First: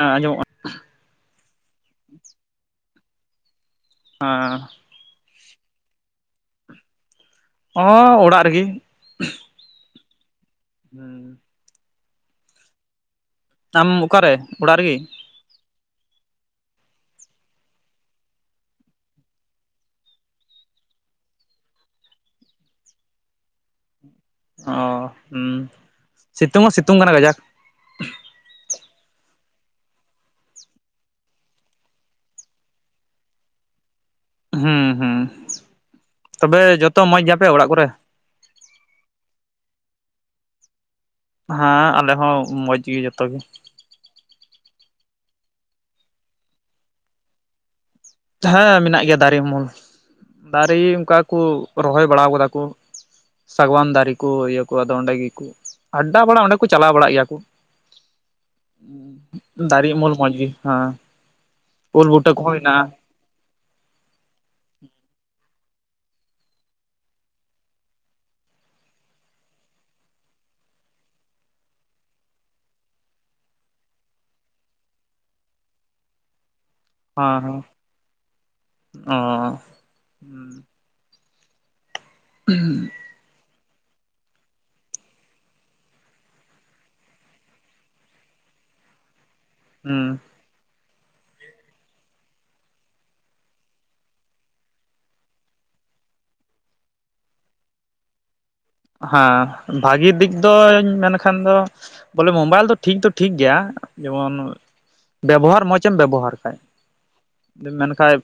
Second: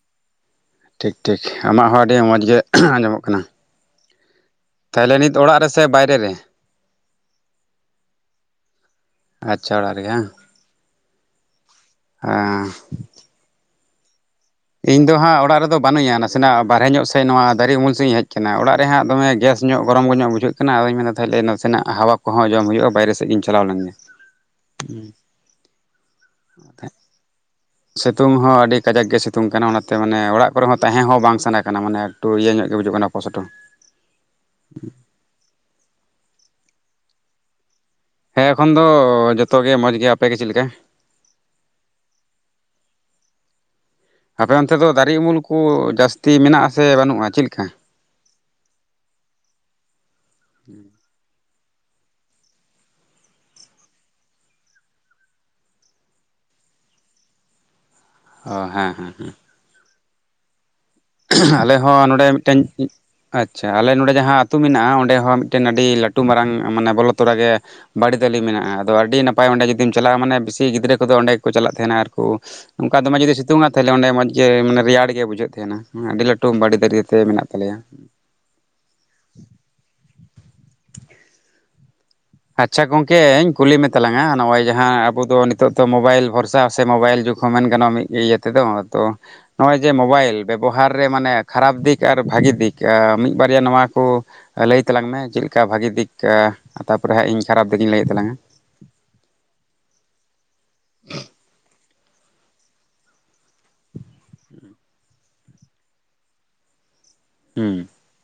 ᱟᱸ ᱟᱸᱡᱚᱢᱚᱜ-ᱟ ᱴᱷᱮᱠ ᱴᱷᱮᱠ ᱟᱢᱟᱜ ᱦᱚᱸ ᱟᱹᱰᱤ ᱢᱚᱸᱡᱽ ᱜᱮ ᱟᱸᱡᱚᱢᱚᱜ ᱠᱟᱱᱟ᱾ ᱟᱸᱻ ᱛᱟᱦᱚᱞᱮ ᱱᱤᱛ ᱚᱲᱟᱜ ᱨᱮᱥᱮ ᱵᱟᱭᱨᱮ ᱨᱮ? ᱦᱚᱸ ᱚᱲᱟᱜ ᱨᱮᱜᱮ ᱟᱪᱪᱷᱟ ᱚᱲᱟᱜ ᱨᱮᱜᱮ ᱵᱟᱝ [unintelligible] ᱟᱸᱻ ᱟᱢ ᱚᱠᱟᱨᱮ? ᱚᱲᱟᱜ ᱨᱮᱜᱮ ᱤᱧ ᱫᱚ ᱦᱟᱸᱜ ᱚᱲᱟᱜ ᱨᱮᱫᱚ ᱵᱟᱹᱱᱩᱧᱟ᱾ ᱱᱟᱥ ᱥᱮᱱᱟᱜ ᱵᱟᱨᱦᱮ ᱧᱚᱜ ᱥᱮᱡ ᱱᱚᱣᱟ ᱫᱟᱨᱮ ᱩᱢᱩᱞ ᱥᱮᱫ ᱤᱧ ᱦᱮᱡ ᱠᱟᱱᱟ᱾ ᱚᱲᱟᱜ ᱨᱮᱦᱟᱜ ᱫᱚᱢᱮ ᱜᱮᱥ ᱧᱚᱜ ᱜᱚᱨᱚᱢ ᱧᱚᱜ ᱵᱩᱡᱟᱹᱜ ᱠᱟᱱᱟ ᱦᱳᱭ ᱢᱮᱱᱫᱟ ᱛᱟᱦᱚᱞᱮ ᱱᱟᱥᱮᱱᱟᱜ ᱦᱟᱣᱟ ᱠᱚᱦᱚᱸ ᱡᱚᱢ ᱦᱩᱭᱩᱜᱼᱟ, ᱵᱟᱭᱨᱮ ᱥᱮᱫ ᱤᱧ ᱪᱟᱞᱟᱣ ᱞᱮᱱ ᱜᱮ᱾ ᱚ ᱦᱩ ᱥᱤᱛᱩᱝ ᱦᱚᱸ ᱥᱤᱛᱩᱝ ᱠᱟᱱᱟ ᱜᱟᱡᱟ ᱥᱤᱛᱩᱝ ᱦᱚᱸ ᱟᱹᱰᱤ ᱠᱟᱡᱟᱠ ᱜᱮ ᱥᱤᱛᱩᱝ ᱠᱟᱱᱟ᱾ ᱚᱱᱟᱛᱮ ᱢᱟᱱᱮ ᱚᱲᱟᱜ ᱠᱚᱨᱮ ᱦᱚᱸ ᱛᱟᱦᱮ ᱦᱚᱸ ᱵᱟᱝ ᱥᱟᱱᱟ ᱠᱟᱱᱟ᱾ ᱢᱟᱱᱮ ᱴᱩ ᱤᱭᱟᱹ ᱧᱚᱜ ᱜᱮ ᱵᱩᱡᱩᱜ ᱠᱟᱱᱟ ᱠᱚᱥᱚᱴᱚ᱾ ᱦᱩᱸ ᱦᱩᱸ ᱛᱚᱵᱮ ᱡᱚᱛᱚ ᱢᱚᱸᱡᱽ ᱜᱮᱭᱟᱯᱮ ᱚᱲᱟᱜ ᱠᱚᱨᱮ? ᱦᱮᱸ ᱮᱠᱷᱚᱱ ᱫᱚ ᱡᱚᱛᱚᱜᱮ ᱢᱚᱡᱽ ᱜᱮᱭᱟ᱾ ᱟᱯᱮ ᱜᱮ ᱪᱮᱫ ᱞᱮᱠᱟ? ᱦᱮᱸ ᱟᱞᱮ ᱦᱚᱸ ᱢᱚᱡᱽ ᱜᱮ ᱡᱚᱛᱚ ᱜᱮ᱾ ᱟᱯᱮ ᱚᱱᱛᱮ ᱫᱚ ᱫᱟᱨᱮ ᱩᱢᱩᱞ ᱠᱚ ᱡᱟᱹᱥᱛᱤ ᱢᱮᱱᱟᱜ ᱥᱮ ᱵᱟᱹᱱᱩᱜᱼᱟ ᱪᱮᱫ ᱞᱮᱠᱟ? ᱡᱟ ᱦᱮᱸ ᱢᱮᱱᱟᱜ ᱜᱮᱭᱟ ᱫᱟᱨᱮ ᱩᱢᱩᱞ ᱫᱟᱨᱮ ᱚᱱᱠᱟ ᱠᱚ ᱨᱚᱦᱚᱭ ᱵᱟᱲᱟ ᱠᱟᱫᱟ ᱠᱚ ᱥᱟᱜᱟᱣᱟᱱ ᱫᱟᱨᱮ ᱠᱚ ᱤᱭᱟᱹ ᱠᱚ ᱟᱫᱚ ᱚᱰᱮ ᱜᱮ ᱠᱚ ᱟᱰᱰᱟ ᱵᱟᱲᱟ ᱚᱸᱰᱮ ᱠᱚ ᱪᱟᱞᱟᱣ ᱵᱟᱲᱟᱜ ᱜᱮᱭᱟ ᱠᱚ᱾ ᱚ ᱦᱮᱸ ᱦᱮᱸ ᱦᱮᱸ ᱫᱟᱨᱮ ᱩᱢᱩᱞ ᱢᱚᱸᱡᱽ ᱜᱮ ᱦᱮᱸ᱾ ᱟᱞᱮ ᱦᱚᱸ ᱩᱞ ᱱᱚᱸᱰᱮ ᱵᱩᱴᱟᱹ ᱠᱚᱦᱚᱸ ᱢᱤᱫᱴᱮᱱ ᱢᱮᱱᱟᱜᱼᱟ ᱟᱪᱪᱷᱟ ᱟᱞᱮ ᱱᱚᱰᱮ ᱡᱟᱦᱟᱸ ᱟᱹᱛᱩ ᱢᱮᱱᱟᱜᱼᱟ᱾ ᱚᱸᱰᱮ ᱦᱚᱸ ᱢᱤᱫ ᱢᱤᱫᱴᱮᱱ ᱟᱹᱰᱤ ᱞᱟᱹᱴᱩ ᱢᱟᱨᱟᱝ ᱢᱟᱱᱮ ᱵᱚᱞᱚ ᱛᱚᱨᱟ ᱜᱮ ᱵᱟᱹᱲᱤ ᱫᱟᱹᱞᱤ ᱢᱮᱱᱟᱜᱼᱟ᱾ᱟᱫᱚ ᱟᱹᱰᱤ ᱱᱟᱯᱟᱭ ᱚᱸᱰᱮ ᱡᱩᱫᱤᱢ ᱪᱟᱞᱟᱜᱼᱟ᱾ ᱢᱟᱱᱮ ᱵᱮᱥᱤ ᱜᱤᱫᱽᱨᱟᱹ ᱠᱚᱫᱚ ᱚᱸᱰᱮ ᱜᱮᱠᱚ ᱪᱟᱞᱟᱜ ᱛᱟᱦᱮᱱᱟ ᱟᱨᱠᱚ ᱚᱱᱠᱟ ᱫᱚᱢ ᱡᱩᱫᱤ ᱥᱤᱛᱩᱝᱼᱟ᱾ᱛᱟᱦᱚᱞᱮ ᱚᱸᱰᱮ ᱢᱚᱡ ᱜᱮ ᱢᱟᱱᱮ ᱨᱮᱭᱟᱲ ᱜᱮ ᱵᱩᱡᱷᱟᱹᱜ ᱛᱟᱦᱮᱱᱟ᱾ᱟᱹᱰᱤ ᱞᱟᱹᱴᱩ ᱵᱟᱹᱲᱤ ᱫᱟᱲᱤ ᱦᱚᱸ ᱚ ᱟᱪᱪᱷᱟ ᱜᱚᱝᱠᱮᱧ ᱠᱩᱞᱤ ᱢᱮᱛᱟᱞᱟᱝᱟ ᱱᱚᱜᱼᱚᱭ, ᱡᱟᱦᱟ ᱟᱵᱚᱫᱚ ᱱᱤᱛᱚᱜ ᱫᱚ ᱢᱳᱵᱟᱭᱤᱞ ᱵᱷᱚᱨᱥᱟ ᱥᱮ ᱢᱳᱵᱟᱭᱤᱞ ᱡᱩᱜᱽ ᱦᱚ ᱢᱮᱱ ᱜᱟᱱᱚᱜᱼᱟ᱾ ᱢᱤᱫ ᱤᱭᱟᱹ ᱛᱮᱫᱚ ᱛᱚ ᱱᱚᱜᱼᱚᱭ ᱡᱮ ᱦᱩᱸ ᱢᱚᱵᱟᱭᱤᱞ ᱵᱮᱵᱚᱦᱟᱨ ᱨᱮ ᱢᱟᱱᱮ ᱠᱷᱟᱨᱟᱯ ᱫᱤᱠ ᱟᱨ ᱵᱷᱟᱹᱜᱤ ᱫᱤᱠ ᱢᱤᱫ ᱵᱟᱨᱭᱟ ᱱᱚᱣᱟ ᱠᱚ ᱞᱟᱹᱭ ᱛᱟᱞᱟᱝ ᱢᱮ ᱪᱮᱫ ᱞᱮᱠᱟ ᱵᱷᱟᱹᱜᱤ ᱫᱤᱠ ᱛᱟᱯᱚᱨᱮ ᱦᱟᱸᱜ ᱤᱧ ᱠᱷᱟᱨᱟᱯ ᱫᱤᱠ ᱤᱧ ᱞᱟᱹᱭᱮᱫ ᱛᱟᱞᱟᱝ-ᱟ ᱦᱮᱸ ᱵᱷᱟᱜᱤ ᱫᱤᱠ ᱫᱚᱧ ᱢᱮᱱᱠᱷᱟᱱ ᱫᱚ ᱵᱚᱞᱮ ᱢᱳᱵᱟᱭᱤᱞ ᱫᱚ ᱴᱷᱤᱠ ᱫᱚ ᱴᱷᱤᱠ ᱜᱮᱭᱟ ᱡᱮᱢᱚᱱ ᱵᱮᱵᱚᱦᱟᱨ ᱢᱚᱡ ᱮᱢ ᱵᱮᱵᱚᱦᱟᱨ ᱠᱷᱟᱡ ᱦᱩᱸ ᱢᱮᱱ ᱠᱷᱟᱡ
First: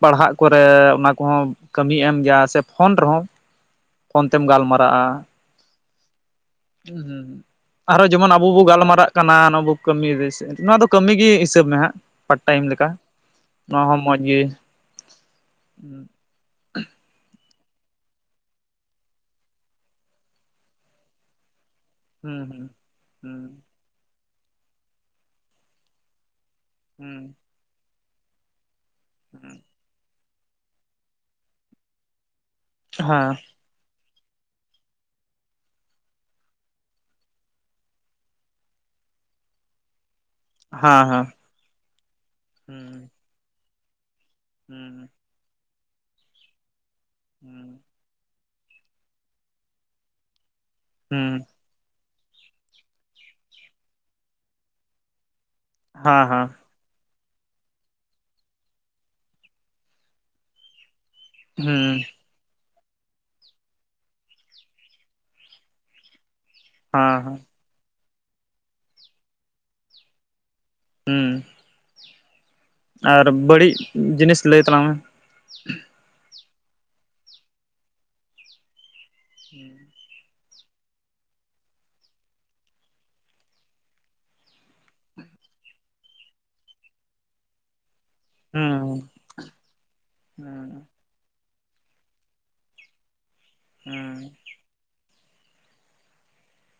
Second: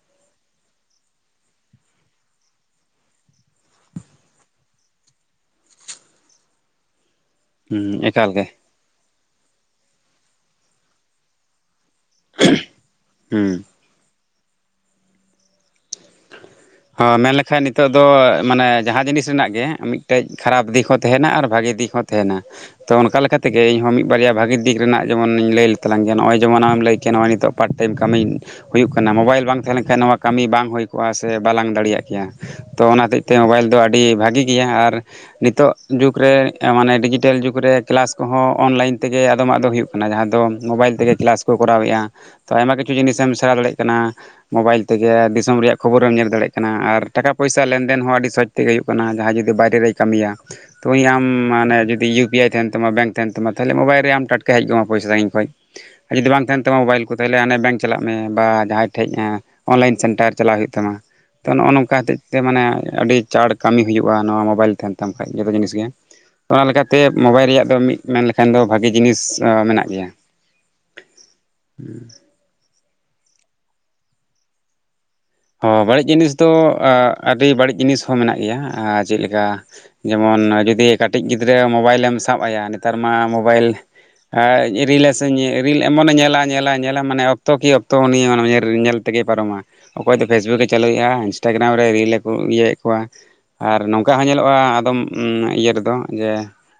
ᱯᱟᱲᱦᱟᱜ ᱠᱚᱨᱮ ᱚᱱᱟ ᱠᱚᱦᱚᱸ ᱠᱟᱹᱢᱤᱭ ᱮᱢ ᱜᱮᱭᱟ᱾ ᱥᱮ ᱯᱷᱳᱱ ᱨᱮᱦᱚᱸ ᱯᱷᱳᱱ ᱛᱮᱢ ᱜᱟᱞᱢᱟᱨ ᱟ ᱦᱩᱸ ᱟᱨᱚ ᱮᱠᱟᱞ ᱡᱮᱢᱚᱱ ᱜᱮ ᱟᱵᱚ ᱵᱚᱱ ᱜᱟᱞᱢᱟᱨᱟᱜ ᱠᱟᱱᱟ ᱱᱚᱣᱟ ᱵᱩ ᱠᱟᱹᱢᱤ ᱱᱚᱣᱟ ᱫᱚ ᱠᱟᱹᱢᱤ ᱜᱮ ᱦᱤᱥᱟᱹᱵ ᱢᱮ ᱦᱟᱸᱜ ᱯᱟᱨᱴ ᱴᱟᱭᱤᱢ ᱞᱮᱠᱟ᱾ ᱦᱩᱸ ᱱᱚᱣᱟ ᱦᱚᱸ ᱢᱚᱸᱡᱽ ᱜᱮ ᱦᱚᱸ ᱢᱮᱱ ᱞᱮᱠᱷᱟᱡ ᱱᱤᱛᱚᱜ ᱫᱚ ᱢᱟᱱᱮ ᱡᱟᱦᱟ ᱡᱤᱱᱤᱥ ᱨᱮᱱᱟᱜ ᱜᱮ ᱢᱤᱫᱴᱮᱡ ᱠᱷᱟᱨᱟᱯ ᱫᱤᱠ ᱦᱚ ᱛᱟᱦᱮᱱᱟ ᱟᱨ ᱵᱷᱟᱹᱜᱤ ᱫᱤᱠ ᱦᱚ ᱛᱟᱦᱮᱱᱟ ᱦᱩᱸ ᱛᱚ ᱚᱱᱠᱟ ᱦᱩᱸ ᱞᱮᱠᱟᱛᱮᱜᱮ ᱤᱧᱦᱚᱸ ᱢᱤᱫ ᱵᱟᱨᱭᱟ ᱵᱷᱟᱹᱜᱤ ᱫᱤᱠ ᱨᱮᱱᱟᱜ ᱡᱮᱢᱚᱱᱤᱧ ᱞᱟᱹᱭ ᱞᱮᱛᱟᱞᱟᱝ ᱜᱮ ᱱᱚᱜᱼᱚᱭ ᱡᱮᱢᱚᱱ ᱟ ᱞᱟᱹᱭ ᱠᱮᱜᱟ ᱦᱩᱸ ᱱᱚᱜᱚᱭ ᱱᱤᱛᱚᱜ ᱯᱟᱨᱴ ᱴᱟᱭᱤᱢ ᱠᱟᱹᱢᱤ ᱦᱩᱭᱩᱜ ᱠᱟᱱᱟ᱾ ᱢᱳᱵᱟᱭᱤᱞ ᱦᱩᱸ ᱵᱟᱝ ᱛᱟᱦᱮ ᱞᱮᱱ ᱠᱷᱟᱱ ᱱᱚᱣᱟ ᱠᱟᱹᱢᱤ ᱵᱟᱝ ᱦᱩᱭ ᱠᱚᱜᱼᱟ ᱥᱮ ᱵᱟᱞᱟᱝ ᱫᱟᱲᱮᱭᱟᱜ ᱠᱮᱭᱟ ᱛᱚ᱾ ᱚᱱᱟ ᱦᱮᱸ ᱦᱚᱛᱮᱡᱛᱮ ᱢᱳᱵᱟᱭᱤᱞ ᱫᱚ ᱟᱹᱰᱤ ᱵᱷᱟᱜᱮ ᱜᱮᱭᱟ ᱟᱨ ᱱᱤᱛᱚᱜ ᱡᱩᱠᱜᱽ ᱨᱮ ᱢᱟᱱᱮ ᱰᱤᱡᱤᱴᱮᱞ ᱡᱩᱠᱜᱽ ᱨᱮ ᱠᱮᱞᱟᱥ ᱠᱚᱦᱚ ᱚᱱᱞᱟᱭᱤᱱ ᱛᱮᱜᱮ, ᱟᱫᱚᱢᱟᱜ ᱫᱚ ᱦᱩᱭᱩᱜ ᱠᱟᱱᱟ᱾ᱡᱟᱦᱟ ᱫᱚ ᱢᱳᱵᱟᱭᱤᱞ ᱦᱮᱸ ᱛᱮᱜᱮ ᱦᱮᱸ ᱠᱮᱞᱟᱥ ᱠᱚ ᱠᱚᱨᱟᱣᱮᱜᱼᱟ᱾ ᱛᱚ ᱟᱭᱢᱟ ᱦᱩᱸ ᱠᱤᱪᱷᱩ ᱡᱤᱱᱤᱥ ᱮᱢ ᱥᱮᱬᱟ ᱫᱟᱲᱮᱭᱟᱜ ᱠᱟᱱᱟ᱾ ᱢᱳᱵᱟᱭᱤᱞ ᱦᱩᱸ ᱛᱮᱜᱮ ᱫᱤᱥᱚᱢ ᱨᱮᱭᱟᱜ ᱠᱷᱚᱵᱚᱨ ᱮᱢ ᱧᱮᱞ ᱫᱟᱲᱮᱭᱟᱜ ᱠᱟᱱᱟ ᱟᱨ ᱴᱟᱠᱟ ᱦᱩᱸ ᱯᱚᱭᱥᱟ ᱞᱮᱱᱫᱮᱱ ᱦᱚ ᱟᱹᱰᱤ ᱥᱚᱪ ᱛᱮᱜᱮ ᱦᱩᱭᱩᱜ ᱠᱟᱱᱟ᱾ ᱡᱟᱦᱟᱸᱭ ᱡᱩᱫᱤ ᱵᱟᱭᱨᱮ ᱨᱮᱭ ᱠᱟᱹᱢᱤᱭᱟ ᱩᱱᱤᱟᱢ ᱦᱮᱸ ᱢᱟᱱᱮ ᱡᱩᱫᱤ ᱤᱭᱩ ᱯᱤᱭᱟᱭ ᱛᱟᱦᱮᱱ ᱛᱟᱢᱟ ᱵᱮᱝᱠ ᱛᱟᱦᱮ ᱛᱟᱢᱟ ᱛᱟᱦᱚᱞᱮ ᱢᱚᱵᱟᱭᱤᱞ ᱨᱮ ᱟᱢ ᱴᱟᱴᱠᱟ ᱦᱮᱡ ᱜᱚ ᱟᱢᱟ ᱯᱚᱭᱥᱟ ᱥᱟᱜᱤᱧ ᱠᱷᱚᱱ ᱟᱨ ᱡᱩᱫᱤ ᱵᱟᱝ ᱦᱮᱸ ᱛᱟᱦᱮᱱ ᱛᱚ ᱢᱳᱵᱟᱭᱤᱞ ᱠᱚ ᱛᱟᱦᱚᱞᱮ ᱦᱟᱱᱮ ᱵᱮᱝᱠ ᱪᱟᱞᱟᱜ ᱢᱮ ᱵᱟ ᱡᱟᱦᱟᱸᱭ ᱴᱷᱮᱡ ᱮ ᱚᱱᱞᱟᱭᱤᱱ ᱥᱮᱱᱴᱟᱨ ᱪᱟᱞᱟᱜ ᱦᱩᱭᱩᱜ ᱛᱟᱢᱟ᱾ ᱛᱚ ᱦᱩᱸ ᱱᱚᱜᱼᱚ ᱦᱮᱸ ᱱᱚᱝᱠᱟ ᱦᱚᱛᱮᱡ ᱛᱮ ᱢᱟᱱᱮ ᱟᱹᱰᱤ ᱪᱟᱲ ᱠᱟᱹᱢᱤ ᱦᱩᱭᱩᱜᱼᱟ᱾ᱱᱚᱣᱟ ᱢᱳᱵᱟᱭᱤᱞ ᱛᱟᱦᱮᱱ ᱛᱟᱢ ᱠᱷᱟᱡ ᱡᱚᱛᱚ ᱡᱤᱱᱤᱥ ᱜᱮ᱾ ᱚᱱᱟ ᱞᱮᱠᱟᱛᱮ ᱦᱮᱸ ᱢᱳᱵᱟᱭᱤᱞ ᱨᱮᱭᱟᱜ ᱫᱚ ᱢᱤᱫ ᱢᱮᱱ ᱞᱮᱠᱷᱟᱱ ᱫᱚ ᱵᱷᱟᱜᱮ ᱡᱤᱱᱤᱥ ᱢᱮᱱᱟᱜ ᱜᱮᱭᱟ᱾ ᱦᱩᱸ [unintelligible] ᱟᱨ ᱵᱟᱹᱲᱤᱡ ᱡᱤᱱᱤᱥ ᱞᱟᱹᱭ ᱛᱟᱞᱟᱝ ᱢᱮ ᱚ ᱵᱟᱹᱲᱤᱡ ᱡᱤᱱᱤᱥ ᱫᱚ ᱟᱹᱰᱤ ᱵᱟᱹᱲᱤᱡ ᱡᱤᱱᱤᱥ ᱦᱚᱸ ᱢᱮᱱᱟᱜ ᱜᱮᱭᱟ᱾ᱪᱮᱫ ᱞᱮᱠᱟ ᱡᱮᱢᱚᱱ ᱡᱩᱫᱤ ᱠᱟᱹᱴᱤᱡ ᱜᱤᱫᱽᱨᱟᱹ ᱢᱳᱵᱟᱭᱤᱞᱮᱢ ᱥᱟᱵ ᱟᱭᱟ ᱱᱮᱛᱟᱨ ᱢᱟ ᱢᱳᱵᱟᱭᱤᱞ ᱨᱤᱞᱥ ᱨᱤᱞ ᱮᱢᱚᱱᱮ ᱧᱮᱞᱟ ᱧᱮᱞᱟ ᱧᱮᱞᱟᱢ ᱢᱟᱱᱮ ᱚᱠᱛᱚ ᱠᱤ ᱚᱠᱛᱚ ᱩᱱᱤᱭ ᱧᱮᱞ ᱦᱩᱸ ᱛᱮᱜᱮ ᱯᱟᱨᱚᱢᱟ, ᱚᱠᱚᱭ ᱫᱚ ᱯᱷᱮᱥᱵᱩᱠᱮ ᱪᱟᱹᱞᱩᱭᱮᱫᱼᱟ᱾ ᱤᱱᱥᱴᱟᱜᱨᱟᱢ ᱨᱮ ᱨᱤᱞᱮᱠᱚ ᱤᱭᱟᱹᱮᱫ ᱠᱚᱣᱟ᱾ ᱟᱨ ᱱᱚᱝᱠᱟ ᱦᱩᱸ ᱦᱚᱸ ᱧᱮᱞᱚᱜ-ᱟ ᱟᱫᱚᱢ ᱤᱭᱟᱹ ᱨᱮᱫᱚ ᱡᱮ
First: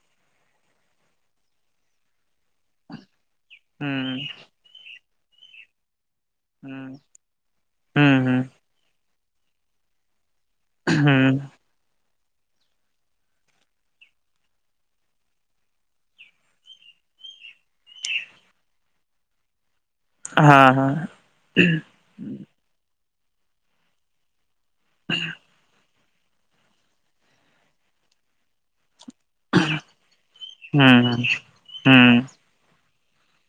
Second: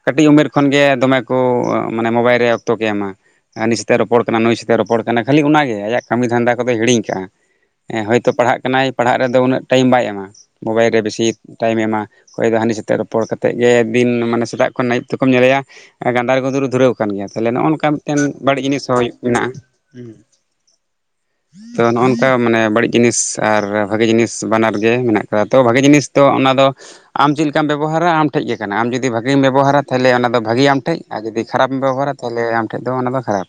ᱠᱟᱹᱴᱤᱡ ᱩᱢᱮᱨ ᱠᱷᱚᱱ ᱜᱮ ᱫᱚᱢᱮ ᱠᱚ ᱢᱟᱱᱮ ᱢᱳᱵᱟᱭᱤᱞ ᱨᱮ ᱚᱠᱛᱚ ᱮᱢᱟ ᱦᱟᱱᱤ ᱥᱟᱛᱮᱜ ᱮ ᱦᱩᱸ ᱨᱚᱯᱚᱲ ᱠᱟᱱᱟ ᱱᱩᱭ ᱥᱟᱛᱮᱜ ᱮ ᱨᱚᱯᱚᱲ ᱠᱟᱱᱟ ᱾ᱠᱷᱟᱹᱞᱤ ᱚᱱᱟ ᱜᱮ ᱟᱭᱟᱜ ᱠᱟᱹᱢᱤ ᱫᱷᱟᱱᱫᱟ ᱠᱚᱫᱚᱭ ᱦᱩᱸ ᱦᱤᱲᱤᱧ ᱠᱟᱜ-ᱟ᱾ ᱦᱮᱸ ᱦᱩᱸ ᱦᱳᱭᱛᱚ ᱦᱩᱸ ᱯᱟᱲᱦᱟᱜ ᱠᱟᱱᱟᱭ ᱯᱟᱲᱦᱟᱜ ᱨᱮᱫᱚ ᱩᱱᱟᱹᱜ ᱴᱟᱭᱤᱢ ᱵᱟᱭ ᱮᱢᱟ, ᱢᱳᱵᱟᱭᱤᱞ ᱨᱮ ᱵᱮᱥᱤ ᱦᱩᱸ ᱴᱟᱭᱤᱢ ᱮᱢᱟ ᱚᱠᱚᱭ ᱫᱚ ᱦᱟᱹᱱᱤ ᱥᱟᱣᱛᱮ ᱨᱚᱯᱚᱲ ᱠᱟᱛᱮᱫ ᱜᱮ ᱫᱤᱱ ᱢᱟᱱᱮ ᱥᱮᱛᱟᱜ ᱠᱷᱚᱱ ᱟᱹᱭᱩᱵ ᱛᱮᱠᱚᱢ ᱧᱮᱞᱮᱭᱟ ᱜᱟᱸᱫᱟᱨ ᱜᱩᱸᱫᱩᱨ ᱫᱷᱩᱨᱟᱹᱣ ᱠᱟᱱ ᱜᱮᱭᱟ᱾ ᱛᱟᱦᱚᱞᱮ ᱱᱚᱜ-ᱚ ᱱᱚᱝᱠᱟ ᱢᱤᱫᱴᱮᱱ ᱵᱟᱹᱲᱤᱡ ᱡᱤᱱᱤᱥ ᱦᱚᱸ ᱢᱮᱱᱟᱜ-ᱟ᱾ ᱦᱮᱸ ᱛᱚ ᱱᱚᱜ ᱱᱚᱝᱠᱟ ᱢᱟᱱᱮ ᱵᱟᱹᱲᱤᱡ ᱡᱤᱱᱤᱥ ᱟᱨ ᱵᱷᱟᱜᱮ ᱡᱤᱱᱤᱥ ᱵᱟᱱᱟᱨᱜ ᱜᱮ ᱢᱮᱱᱟᱜ ᱟᱠᱟᱫ ᱛᱚ ᱵᱷᱟᱹᱜᱤ ᱡᱤᱱᱤᱥ ᱛᱚ ᱚᱱᱟ ᱫᱚ ᱟᱢ ᱪᱮᱫ ᱞᱮᱠᱟᱢ ᱵᱮᱵᱚᱦᱟᱨᱟ ᱟᱢ ᱴᱷᱮᱡ ᱜᱮ ᱠᱟᱱᱟ᱾ ᱟᱢ ᱡᱩᱫᱤ ᱵᱷᱟᱹ ᱤᱢ ᱵᱮᱵᱚᱦᱟᱨᱟ ᱛᱟᱦᱚᱞᱮ ᱚᱱᱟ ᱫᱚ ᱵᱷᱟᱹᱜᱤ ᱟᱢ ᱴᱷᱮᱡ ᱟᱨ ᱡᱩᱫᱤ ᱠᱷᱟᱨᱟᱯ ᱮᱢ ᱵᱮᱵᱚᱦᱟᱨᱟ ᱛᱟᱦᱚᱞᱮ ᱟᱢ ᱴᱷᱮᱡ ᱫᱚ ᱚᱱᱟ ᱫᱚ ᱠᱷᱟᱨᱟᱯ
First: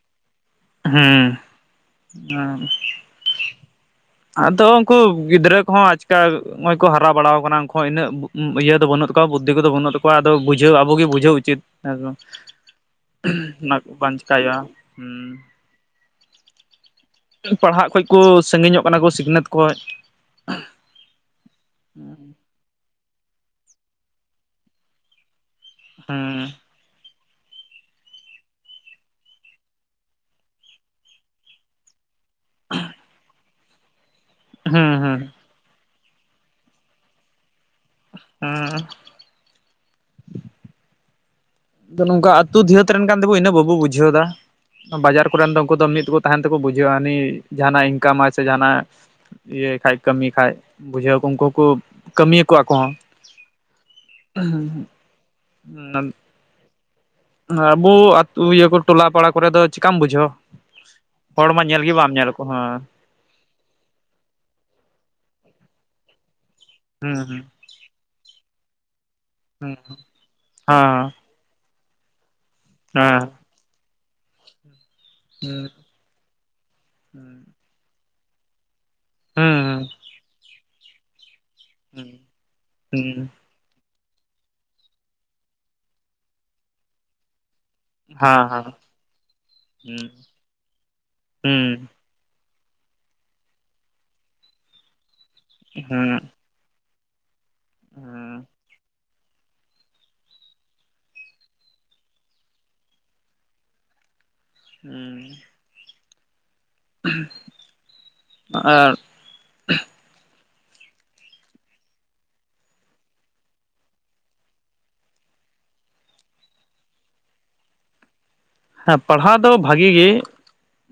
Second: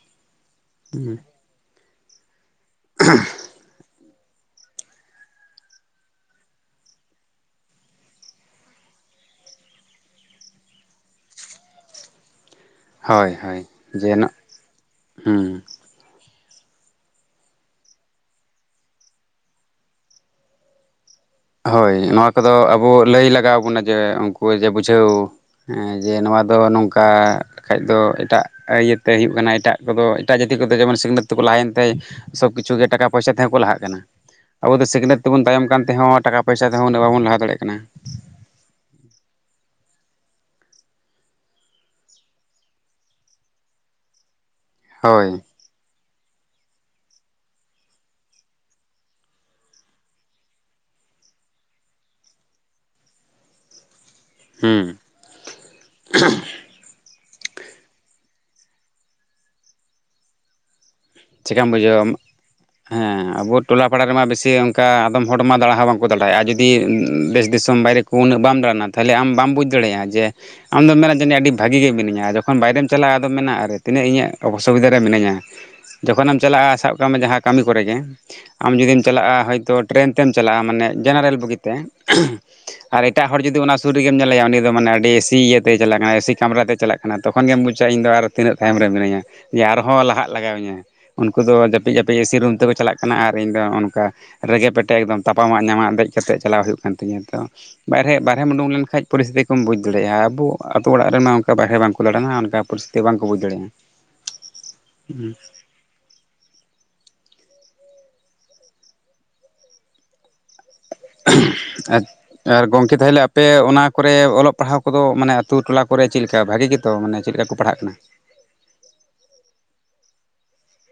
ᱦᱮᱸ ᱟᱫᱚ ᱩᱱᱠᱩ ᱜᱤᱫᱽᱨᱟᱹ ᱠᱚᱦᱚᱸ ᱟᱪᱠᱟ ᱱᱚᱜᱚᱭ ᱠᱚ ᱦᱟᱨᱟ ᱵᱟᱲᱟᱣ ᱠᱟᱱᱟ᱾ ᱩᱱᱠᱩ ᱤᱱᱟᱹᱜ ᱤᱭᱟᱹ ᱫᱚ ᱵᱟᱹᱱᱩᱜ ᱛᱟᱠᱚᱣᱟ ᱵᱩᱫᱽᱫᱷᱤ ᱠᱚᱫᱚ ᱵᱟᱹᱱᱩᱜ ᱛᱟᱠᱚᱣᱟ᱾ ᱟᱫᱚ ᱵᱩᱡᱷᱟᱹᱣ ᱟᱵᱚᱜ ᱜᱮ ᱵᱩᱡᱷᱟᱹᱣ ᱩᱪᱤᱛ ᱦᱳᱭ ᱦᱳᱭ ᱚᱱᱟ ᱠᱚ ᱡᱮ ᱵᱟᱝ ᱱᱚᱜ ᱪᱤᱠᱟᱭ ᱦᱩᱭᱩᱜᱼᱟ ᱦᱩᱸ ᱯᱟᱲᱦᱟᱜ ᱠᱷᱚᱡᱽ ᱠᱚ ᱥᱟᱺᱜᱤᱧᱚᱜ ᱠᱟᱱᱟ ᱠᱚ ᱥᱤᱠᱷᱱᱟᱹᱛ ᱠᱷᱚᱡᱽ ᱦᱳᱭ ᱦᱩᱸ ᱱᱚᱣᱟ ᱠᱚᱫᱚ ᱟᱵᱚ ᱞᱟᱹᱭ ᱞᱟᱜᱟᱣ ᱵᱚᱱᱟ ᱡᱮ ᱩᱱᱠᱩ ᱡᱮ ᱵᱩᱡᱷᱟᱹᱣ ᱦᱮᱸ ᱡᱮ ᱦᱩᱸ ᱱᱚᱣᱟ ᱫᱚ ᱱᱚᱝᱠᱟ ᱠᱷᱟᱡ ᱫᱚ ᱮᱴᱟᱜ ᱤᱭᱟᱹᱛᱮ ᱦᱩᱭᱩᱜ ᱠᱟᱱᱟ ᱮᱴᱟᱜ ᱠᱚᱫᱚ ᱮᱴᱟᱜ ᱡᱟᱹᱛᱤ ᱠᱚᱫᱚ ᱡᱮᱢᱚᱱ ᱥᱤᱠᱷᱱᱟᱹᱛ ᱛᱮᱠᱚ ᱞᱟᱦᱟᱭᱮᱱ ᱛᱮ ᱥᱚᱵ ᱠᱤᱪᱷᱩ ᱜᱮ ᱴᱟᱠᱟ ᱯᱚᱭᱥᱟ ᱛᱮᱦᱚᱸ ᱠᱚ ᱞᱟᱦᱟᱜ ᱠᱟᱱᱟ ᱾ ᱟᱵᱚ ᱫᱚ ᱦᱩᱸ ᱦᱩᱸ ᱥᱤᱠᱷᱱᱟᱹᱛ ᱛᱮᱵᱚᱱ ᱛᱟᱭᱚᱢ ᱠᱟᱱ ᱛᱮᱦᱚᱸ, ᱴᱟᱠᱟ ᱯᱚᱭᱥᱟ ᱛᱮᱦᱚᱸ ᱩᱱᱟᱹᱜ ᱵᱟᱵᱚᱱ ᱞᱟᱦᱟ ᱫᱟᱲᱮᱭᱟᱜ ᱠᱟᱱᱟ ᱾ ᱦᱩᱸ ᱾ ᱟᱫᱚ ᱱᱚᱝᱠᱟ ᱟᱹᱛᱩ ᱫᱷᱟᱹᱛ ᱨᱮᱱ ᱠᱟᱱ ᱛᱮᱵᱚ ᱤᱱᱟᱹᱜ ᱵᱟᱵᱚ ᱵᱩᱡᱷᱟᱹᱣ ᱮᱫᱟ ᱾ ᱵᱟᱡᱟᱨ ᱦᱳᱭ ᱠᱚᱨᱮᱱ ᱫᱚ ᱩᱱᱠᱩ ᱫᱚ ᱢᱤᱫ ᱫᱚ ᱛᱟᱦᱮᱱ ᱛᱮᱠᱚ ᱵᱩᱡᱷᱟᱣᱟ ᱡᱟᱦᱟᱱᱟᱜ ᱤᱱᱠᱟᱢ ᱟᱭ ᱥᱮ ᱡᱟᱦᱱᱟᱜ ᱤᱭᱟᱹ ᱠᱷᱟᱡᱽ ᱠᱟᱹᱢᱤ ᱠᱷᱟᱡᱽ ᱵᱩᱡᱷᱟᱹᱣ ᱟᱠᱚ ᱩᱱᱠᱩ ᱦᱚᱠᱚ ᱠᱟᱹᱢᱤᱭᱟᱠᱚ ᱟᱠᱚᱦᱚᱸ [inaudible] [unintelligible] ᱟᱵᱚ ᱟᱹᱛᱩ ᱤᱭᱟᱹ ᱠᱚ ᱴᱚᱞᱟ ᱯᱟᱲᱟ ᱠᱚᱨᱮ ᱫᱚ ᱪᱮᱠᱟᱢ ᱵᱩᱡᱷᱟᱹᱣᱟ? ᱪᱮᱠᱟᱢ ᱵᱩᱡᱷᱟᱹᱣᱟ ᱦᱮᱸ ᱟᱵᱚ ᱴᱚᱞᱟ ᱯᱟᱲᱟ ᱨᱮᱢᱟ ᱵᱮᱥᱤ ᱚᱱᱠᱟ ᱟᱫᱚᱢ ᱦᱚᱲᱢᱟ ᱫᱟᱬᱟ ᱦᱚᱸ ᱵᱟᱝᱠᱚ ᱫᱟᱲᱟᱭᱼᱟ ᱡᱩᱫᱤ ᱦᱩᱸ ᱵᱮᱥ ᱵᱮᱥ ᱛᱚᱢ ᱵᱟᱭᱨᱮ ᱩᱱᱟᱹᱜ ᱵᱟᱢ ᱫᱟᱲᱟᱱᱟ ᱛᱟᱦᱚᱞᱮ ᱟᱢ ᱵᱟᱢ ᱵᱩᱡᱽ ᱦᱩᱸ ᱦᱩᱸ ᱫᱟᱲᱮᱭᱟᱜ-ᱟ ᱡᱮ ᱟᱢ ᱢᱮᱱᱟ ᱦᱮᱸ ᱡᱟᱹᱱᱤᱡ ᱟᱹᱰᱤ ᱵᱷᱟᱹᱜᱤ ᱜᱮ ᱢᱤᱱᱟᱹᱧᱟ ᱡᱚᱠᱷᱚᱱ ᱵᱟᱭᱨᱮᱢ ᱪᱟᱞᱟᱜ ᱦᱮᱸ ᱦᱩᱸ ᱦᱩᱸ ᱦᱩᱸ ᱟᱫᱚᱢ ᱢᱮᱱᱟᱜᱼᱟ ᱟᱨ ᱛᱤᱱᱟᱹᱜ ᱤᱧᱟᱹᱜ ᱚᱥᱩᱵᱤᱫᱟ ᱨᱮ ᱢᱤᱱᱟᱧᱟ ᱾ ᱦᱮᱸ ᱾ ᱡᱚᱠᱷᱚᱱ ᱮᱢ ᱪᱟᱞᱟᱜᱼᱟ ᱥᱟᱵ ᱠᱟᱜ ᱢᱮ ᱡᱟᱦᱟᱸ ᱠᱟᱹᱢᱤ ᱠᱚᱨᱮ ᱜᱮ ᱟᱢ ᱡᱩᱫᱤᱢ ᱪᱟᱞᱟᱜᱼᱟ ᱦᱳᱭᱛᱚ ᱴᱨᱮᱱ ᱛᱮᱢ ᱪᱟᱞᱟᱜᱼᱟ ᱢᱟᱱᱮ ᱡᱮᱱᱟᱨᱮᱞ ᱵᱩᱜᱤᱛᱮ ᱦᱮᱸ ᱦᱮᱸ ᱦᱩᱸ ᱟᱨ ᱦᱩᱸ ᱮᱴᱟᱜ ᱦᱚᱲ ᱡᱩᱫᱤ ᱚᱱᱟ ᱥᱩᱨ ᱨᱮᱜᱮᱢ ᱧᱮᱞᱮᱭᱟ ᱩᱱᱤ ᱫᱚ ᱢᱟᱱᱮ ᱟᱹᱰᱤ ᱮᱥᱤ ᱤᱭᱟᱹᱛᱮ ᱪᱟᱞᱟᱜ ᱠᱟᱱᱟ ᱮᱥᱤ ᱠᱟᱢᱨᱟᱛᱮ ᱪᱟᱞᱟᱜ ᱠᱟᱱᱟ ᱛᱚᱠᱷᱚᱱ ᱜᱮᱢ ᱵᱩᱡᱟ ᱤᱧ ᱫᱚ ᱟᱨ ᱛᱤᱱᱟᱹᱜ ᱛᱟᱭᱚᱢ ᱨᱮ ᱢᱤᱱᱟᱹᱧᱟ ᱡᱮ ᱟᱨᱦᱚᱸ ᱞᱟᱦᱟᱜ ᱞᱟᱜᱟᱣᱤᱧᱟᱹ ᱩᱱᱠᱩ ᱫᱚ ᱡᱟᱹᱯᱤᱫ ᱡᱟᱹᱯᱤᱫ ᱮᱥᱤ ᱨᱩᱢ ᱛᱮᱠᱚ ᱪᱟᱞᱟᱜ ᱠᱟᱱᱟ ᱟᱨ ᱤᱧ ᱫᱚ ᱚᱱᱠᱟ ᱨᱮᱸᱜᱮ ᱯᱮᱸᱴᱮ ᱮᱠᱫᱚᱢ ᱛᱟᱯᱟᱢᱟᱜ ᱧᱟᱢᱟᱜ ᱫᱮᱡ ᱠᱟᱛᱮᱫ ᱪᱟᱞᱟᱣ ᱦᱩᱭᱩᱜ ᱠᱟᱱ ᱛᱤᱧᱟᱹ ᱛᱚ ᱵᱟᱨᱦᱮ ᱵᱟᱨᱦᱮᱢ ᱩᱰᱩᱝ ᱞᱮᱱ ᱠᱷᱟᱱ ᱯᱚᱨᱤᱥᱛᱤᱛᱤ ᱠᱚᱢ ᱵᱩᱡᱽ ᱫᱟᱲᱮᱭᱟᱜ-ᱟ ᱟᱵᱚ ᱟᱛᱳ ᱚᱲᱟᱜ ᱨᱮᱢᱟ ᱚᱱᱠᱟ ᱵᱟᱦᱨᱮ ᱵᱟᱝᱠᱚ ᱫᱟᱬᱟᱱᱟ ᱚᱱᱠᱟ ᱯᱚᱨᱤᱥᱛᱤᱛᱤ ᱵᱟᱝ ᱠᱚ ᱵᱩᱡᱽ ᱫᱟᱲᱮᱭᱟᱜᱼᱟ ᱾ ᱦᱩᱸ ᱾ ᱟᱨ ᱟᱨ ᱟᱨ ᱜᱚᱢᱠᱮ ᱛᱟᱦᱚᱞᱮ ᱟᱯᱮ ᱚᱱᱟ ᱠᱚᱨᱮ ᱚᱞᱚᱜ ᱯᱟᱲᱦᱟᱣ ᱠᱚᱫᱚ ᱢᱟᱱᱮ ᱟᱹᱛᱩ ᱴᱚᱞᱟ ᱠᱚᱨᱮ ᱪᱮᱫ ᱞᱮᱠᱟ ᱵᱷᱟᱹᱜᱤ ᱜᱮ ᱛᱚ ᱢᱟᱱᱮ ᱪᱮᱫ ᱞᱮᱠᱟ ᱠᱚ ᱯᱟᱲᱦᱟᱜ ᱠᱟᱱᱟ? ᱦᱮᱸ ᱯᱟᱲᱦᱟᱣ ᱫᱚ ᱵᱷᱟᱹᱜᱤ ᱜᱮ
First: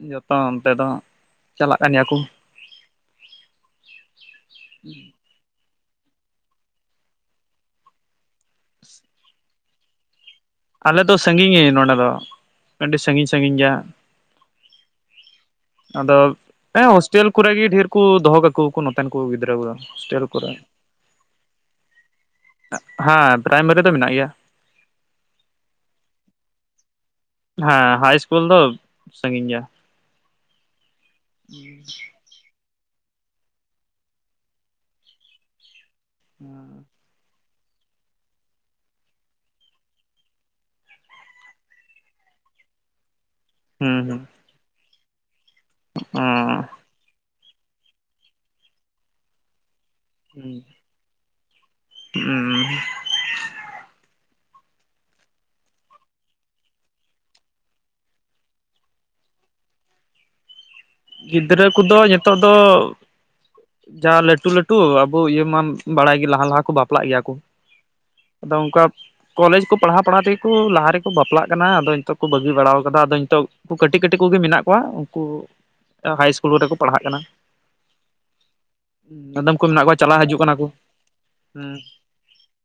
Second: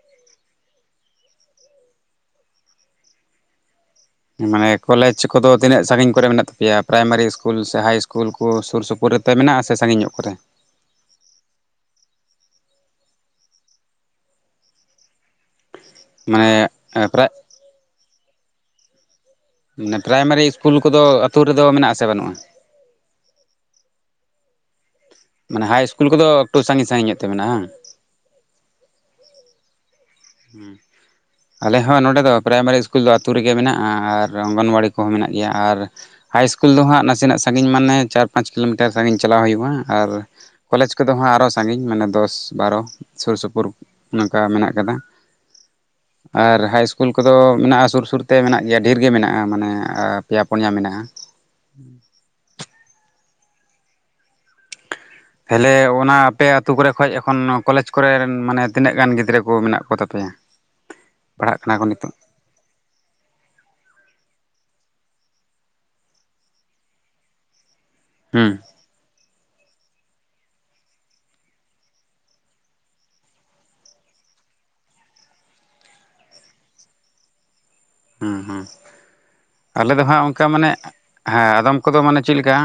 ᱡᱚᱛᱚ ᱚᱱᱛᱮ ᱫᱚ ᱪᱟᱞᱟᱜ ᱠᱟᱱ ᱜᱮᱭᱟ ᱠᱚ ᱢᱟᱱᱮ ᱠᱚᱞᱮᱡᱽ ᱠᱚᱫᱚ ᱛᱤᱱᱟᱹᱜ ᱥᱟᱺᱜᱤᱧ ᱠᱚᱨᱮ ᱢᱮᱱᱟᱜ ᱛᱟᱯᱮᱭᱟ? ᱯᱨᱟᱭᱢᱟᱨᱤ ᱤᱥᱠᱩᱞ ᱥᱮ ᱦᱟᱭ ᱤᱥᱠᱩᱞ ᱠᱚ ᱥᱩᱨ ᱥᱩᱯᱩᱨ ᱨᱮᱛᱮ ᱢᱮᱱᱟᱜ ᱟᱥᱮ ᱥᱟᱺᱜᱤᱧ ᱧᱚᱜ ᱠᱚᱨᱮ ᱟᱞᱮ ᱫᱚ ᱥᱟᱺᱜᱤᱧ [unintelligible] ᱱᱚᱰᱮ ᱫᱚ ᱟᱹᱰᱤ ᱥᱟᱺᱜᱤᱧ ᱥᱟᱺᱜᱤᱧ ᱜᱮᱭᱟ ᱾ ᱟᱫᱚ ᱢᱟᱱᱮ ᱦᱮᱸ ᱦᱳᱥᱴᱮᱞ ᱯᱨᱟᱭ ᱠᱚᱨᱮ ᱜᱮ ᱰᱷᱮᱨ ᱠᱩ ᱫᱚᱦᱚ ᱠᱟᱠᱩ ᱟᱠᱚ ᱱᱚᱛᱮᱱ ᱠᱚ ᱜᱤᱫᱽᱨᱟᱹ ᱢᱟᱱᱮ ᱦᱳᱥᱴᱮᱞ ᱯᱨᱟᱭᱢᱟᱨᱤ ᱠᱚᱨᱮ ᱤᱥᱠᱩᱞ ᱠᱚᱫᱚ ᱟᱛᱳ ᱨᱮᱫᱚ ᱢᱮᱱᱟᱜ ᱟᱥᱮ ᱵᱟᱹᱱᱩᱜᱼᱟ? ᱦᱮᱸ ᱯᱨᱟᱭᱢᱟᱨᱤ ᱫᱚ ᱢᱮᱱᱟᱜ ᱜᱮᱭᱟ ᱾ ᱢᱟᱱᱮ ᱦᱟᱭ ᱤᱥᱩᱞ ᱠᱚᱫᱚ ᱮᱠᱴᱩ ᱥᱟᱺᱜᱤᱧ ᱥᱟᱺᱜᱤᱧ ᱧᱚᱜ ᱛᱮ ᱢᱮᱱᱟᱜᱼᱟ ᱵᱟᱝ? ᱦᱮᱸ ᱦᱟᱭ ᱤᱥᱠᱩᱞ ᱫᱚ ᱥᱟᱺᱜᱤᱧ ᱜᱮᱭᱟ ᱾ ᱦᱩᱸ ᱟᱞᱮ ᱦᱚᱸ ᱱᱚᱸᱰᱮ ᱫᱚ ᱯᱨᱟᱭᱢᱟᱨᱤ ᱠᱩᱞ ᱫᱚ ᱟᱛᱳ ᱨᱮᱜᱮ ᱢᱮᱱᱟᱜᱼᱟ ᱟᱨ ᱚᱝᱜᱚᱱᱣᱟᱲᱤ ᱠᱚᱦᱚᱸ ᱢᱮᱱᱟᱜ ᱜᱮᱭᱟ ᱟᱨ ᱦᱟᱭ ᱤᱥᱠᱩᱞ ᱫᱚ ᱦᱟᱜ ᱱᱟᱥᱮᱱᱟᱜ ᱥᱟᱺᱜᱤᱧ ᱢᱟᱱᱮ ᱪᱟᱨ ᱯᱟᱸᱪ ᱠᱤᱞᱳᱢᱤᱴᱟᱨ ᱥᱟᱺᱜᱤᱧ ᱪᱟᱞᱟᱣ ᱦᱩᱭᱩᱜᱼᱟ ᱟᱨ ᱠᱚᱞᱮᱡᱽ ᱠᱚᱫᱚ ᱦᱟᱜ ᱟᱨᱚ ᱦᱚᱸ ᱥᱟᱺᱜᱤᱧ ᱢᱟᱱᱮ ᱫᱚᱥ ᱵᱟᱨᱚ ᱥᱩᱨ ᱥᱩᱯᱩᱨ ᱦᱩᱸ ᱱᱚᱝᱠᱟ ᱢᱮᱱᱟᱜ ᱠᱟᱫᱟ ᱾ ᱟᱨ ᱦᱩᱸ ᱦᱟᱭ ᱤᱥᱠᱩᱞ ᱠᱚᱫᱚ ᱢᱮᱱᱟᱜᱼᱟ ᱥᱩᱨ ᱥᱩᱨ ᱛᱮ ᱢᱮᱱᱟᱜ ᱜᱮᱭᱟ ᱰᱷᱮᱨ ᱜᱮ ᱢᱮᱱᱟᱜᱼᱟ, ᱢᱟᱱᱮ ᱯᱮᱭᱟ ᱯᱳᱱᱭᱟ ᱢᱮᱱᱟᱜᱼᱟ ᱾ [unintelligible] ᱛᱟᱦᱚᱞᱮ ᱚᱱᱟ ᱟᱯᱮ ᱟᱛᱳ ᱠᱚᱨᱮ ᱠᱷᱚᱡᱽ ᱮᱠᱷᱚᱱ ᱠᱚᱞᱮᱡᱽ ᱠᱚᱨᱮᱱ ᱢᱟᱱᱮ ᱛᱤᱱᱟᱹᱜ ᱜᱟᱱ ᱜᱤᱫᱽᱨᱟᱹ ᱠᱚ ᱢᱮᱱᱟᱜ ᱠᱚ ᱛᱟᱯᱮᱭᱟ? ᱯᱟᱲᱦᱟᱜ ᱜᱤᱫᱽᱨᱟᱹ ᱠᱟᱱᱟ ᱠᱚᱫᱚ ᱡᱚᱛᱚ ᱫᱚ ᱡᱟ ᱞᱟᱹᱴᱩ ᱞᱟᱹᱴᱩ ᱟᱵᱚ ᱤᱭᱟᱹ ᱢᱟᱢ ᱵᱟᱲᱟᱭ ᱜᱮ ᱞᱟᱦᱟ ᱞᱟᱦᱟ ᱠᱚ ᱵᱟᱯᱞᱟᱜ ᱜᱮᱭᱟ ᱠᱚ ᱾ ᱦᱩᱸ ᱟᱫᱚ ᱚᱝᱠᱟ ᱾ ᱠᱚᱞᱮᱡᱽ ᱠᱚ ᱯᱟᱲᱦᱟᱣ ᱯᱟᱲᱦᱟᱣ ᱛᱮᱜᱮ ᱠᱚ ᱞᱟᱦᱟ ᱨᱮᱠᱚ ᱵᱟᱯᱞᱟᱜ ᱠᱟᱱᱟ, ᱟᱫᱚ ᱱᱤᱛᱚᱜ ᱠᱚ ᱵᱟᱹᱜᱤ ᱵᱟᱲᱟ ᱠᱟᱫᱟ᱾ ᱟᱫᱚ ᱱᱤᱛᱚᱜ ᱠᱟᱹᱴᱤᱡ ᱠᱟᱹᱴᱤᱡ ᱠᱚᱜᱮ ᱢᱮᱱᱟᱜ ᱠᱚᱣᱟ ᱩᱝᱠᱩ ᱦᱟᱭ ᱤᱥᱠᱩᱞ ᱠᱚᱨᱮ ᱠᱚ ᱯᱟᱲᱦᱟᱜ ᱠᱟᱱᱟ᱾ ᱦᱩ ᱦᱩ᱾ ᱟᱫᱚᱢ ᱠᱚ ᱢᱮᱱᱟᱜ ᱟᱞᱮ ᱠᱚᱣᱟ ᱫᱚ ᱪᱟᱞᱟᱣ ᱦᱟᱸᱜ ᱦᱤᱡᱩᱜ ᱚᱱᱠᱟ ᱠᱟᱱᱟ ᱠᱚ ᱢᱟᱱᱮ ᱦᱮᱸ ᱦᱩᱸ ᱟᱫᱚᱢ ᱠᱚᱫᱚ ᱢᱟᱱᱮ ᱪᱮᱫ ᱞᱮᱠᱟ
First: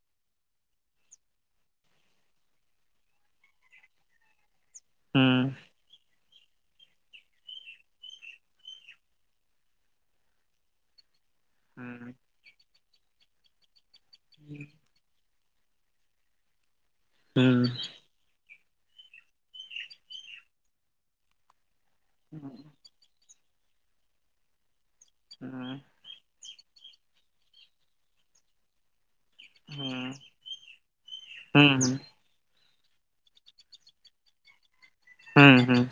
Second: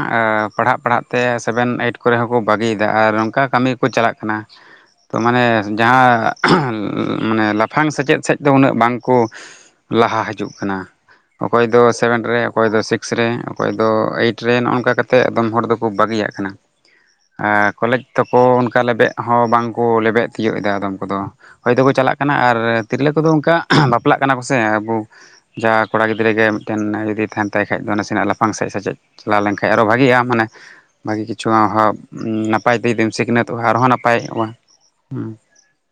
ᱯᱟᱲᱦᱟᱜ ᱯᱟᱲᱦᱟᱜ ᱛᱮ ᱥᱮᱵᱷᱮᱱ, ᱟᱭᱤᱴ ᱠᱚᱨᱮ ᱦᱚᱠᱚ ᱵᱟᱹᱜᱤ ᱫᱟ ᱟᱨ ᱚᱝᱠᱟ ᱠᱟᱹᱢᱤ ᱠᱚ ᱪᱟᱞᱟᱜ ᱠᱟᱱᱟ᱾ ᱦᱩᱸ ᱢᱟᱱᱮ ᱡᱟᱦᱟ ᱢᱟᱱᱮ ᱞᱟᱯᱷᱟᱝ ᱥᱮᱪᱮᱡ ᱥᱮᱡ ᱫᱚ ᱩᱱᱟᱹᱜ ᱵᱟᱝᱠᱚ ᱞᱟᱦᱟ ᱦᱤᱡᱩᱜ ᱠᱟᱱᱟ᱾ ᱚᱠᱚᱭ ᱫᱚ ᱦᱩᱸ ᱥᱮᱵᱷᱮᱱ ᱨᱮ ᱚᱠᱚᱭ ᱫᱚ ᱥᱤᱠᱥ ᱨᱮ ᱚᱠᱚᱭ ᱫᱚ ᱟᱭᱤᱴ ᱨᱮ ᱱᱚᱜ-ᱚ ᱱᱚᱝᱠᱟ ᱠᱟᱛᱮᱜ ᱟᱫᱚᱢ ᱦᱚᱲ ᱫᱚᱠᱚ ᱵᱟᱹᱜᱤᱭᱟᱜ ᱠᱟᱱᱟ᱾ ᱟ ᱦᱩᱸ ᱠᱚᱞᱮᱡᱽ ᱛᱚᱠᱚ ᱚᱱᱠᱟ ᱞᱮᱵᱮᱜ ᱦᱚᱸ ᱵᱟᱝᱠᱚ ᱞᱮᱵᱮᱜ ᱛᱤᱭᱳᱜ ᱮᱫᱟ ᱟᱫᱚᱢ ᱠᱚᱫᱚ᱾ᱦᱚᱭ ᱛᱚᱠᱚ ᱪᱟᱞᱟᱜ ᱠᱟᱱᱟ ᱟᱨ ᱛᱤᱨᱞᱟᱹ ᱠᱚᱫᱚ ᱚᱝᱠᱟ ᱵᱟᱯᱞᱟᱜ ᱠᱟᱱᱟ ᱠᱚ ᱥᱮ ᱟᱵᱚ ᱡᱟ ᱠᱚᱲᱟ ᱜᱤᱫᱽᱨᱟᱹ ᱜᱮ ᱢᱤᱫᱴᱮᱱ ᱡᱩᱫᱤ ᱛᱟᱦᱮᱱ ᱛᱟᱭ ᱠᱷᱟᱡ ᱫᱚ ᱱᱟᱥᱮᱱᱟᱜ ᱞᱟᱯᱷᱟᱝ ᱥᱮ- ᱥᱮᱪᱮᱫ ᱪᱟᱞᱟᱣ ᱞᱮᱱᱠᱟᱱ ᱟᱨᱚ ᱵᱷᱟᱜᱤᱜᱼᱟ ᱢᱟᱱᱮ ᱵᱷᱟᱹᱜᱤ ᱠᱤᱪᱷᱩ ᱦᱩᱸ [unintelligible] ᱱᱟᱯᱟᱭ ᱛᱮ ᱡᱤᱫᱤᱢ ᱥᱤᱠᱷᱱᱟᱹᱛᱚᱜᱼᱟ ᱟᱨᱦᱚᱸ ᱱᱟᱯᱟᱭᱚᱜᱼᱟ᱾ ᱦᱩᱸ ᱦᱩᱸ ᱦᱩᱸ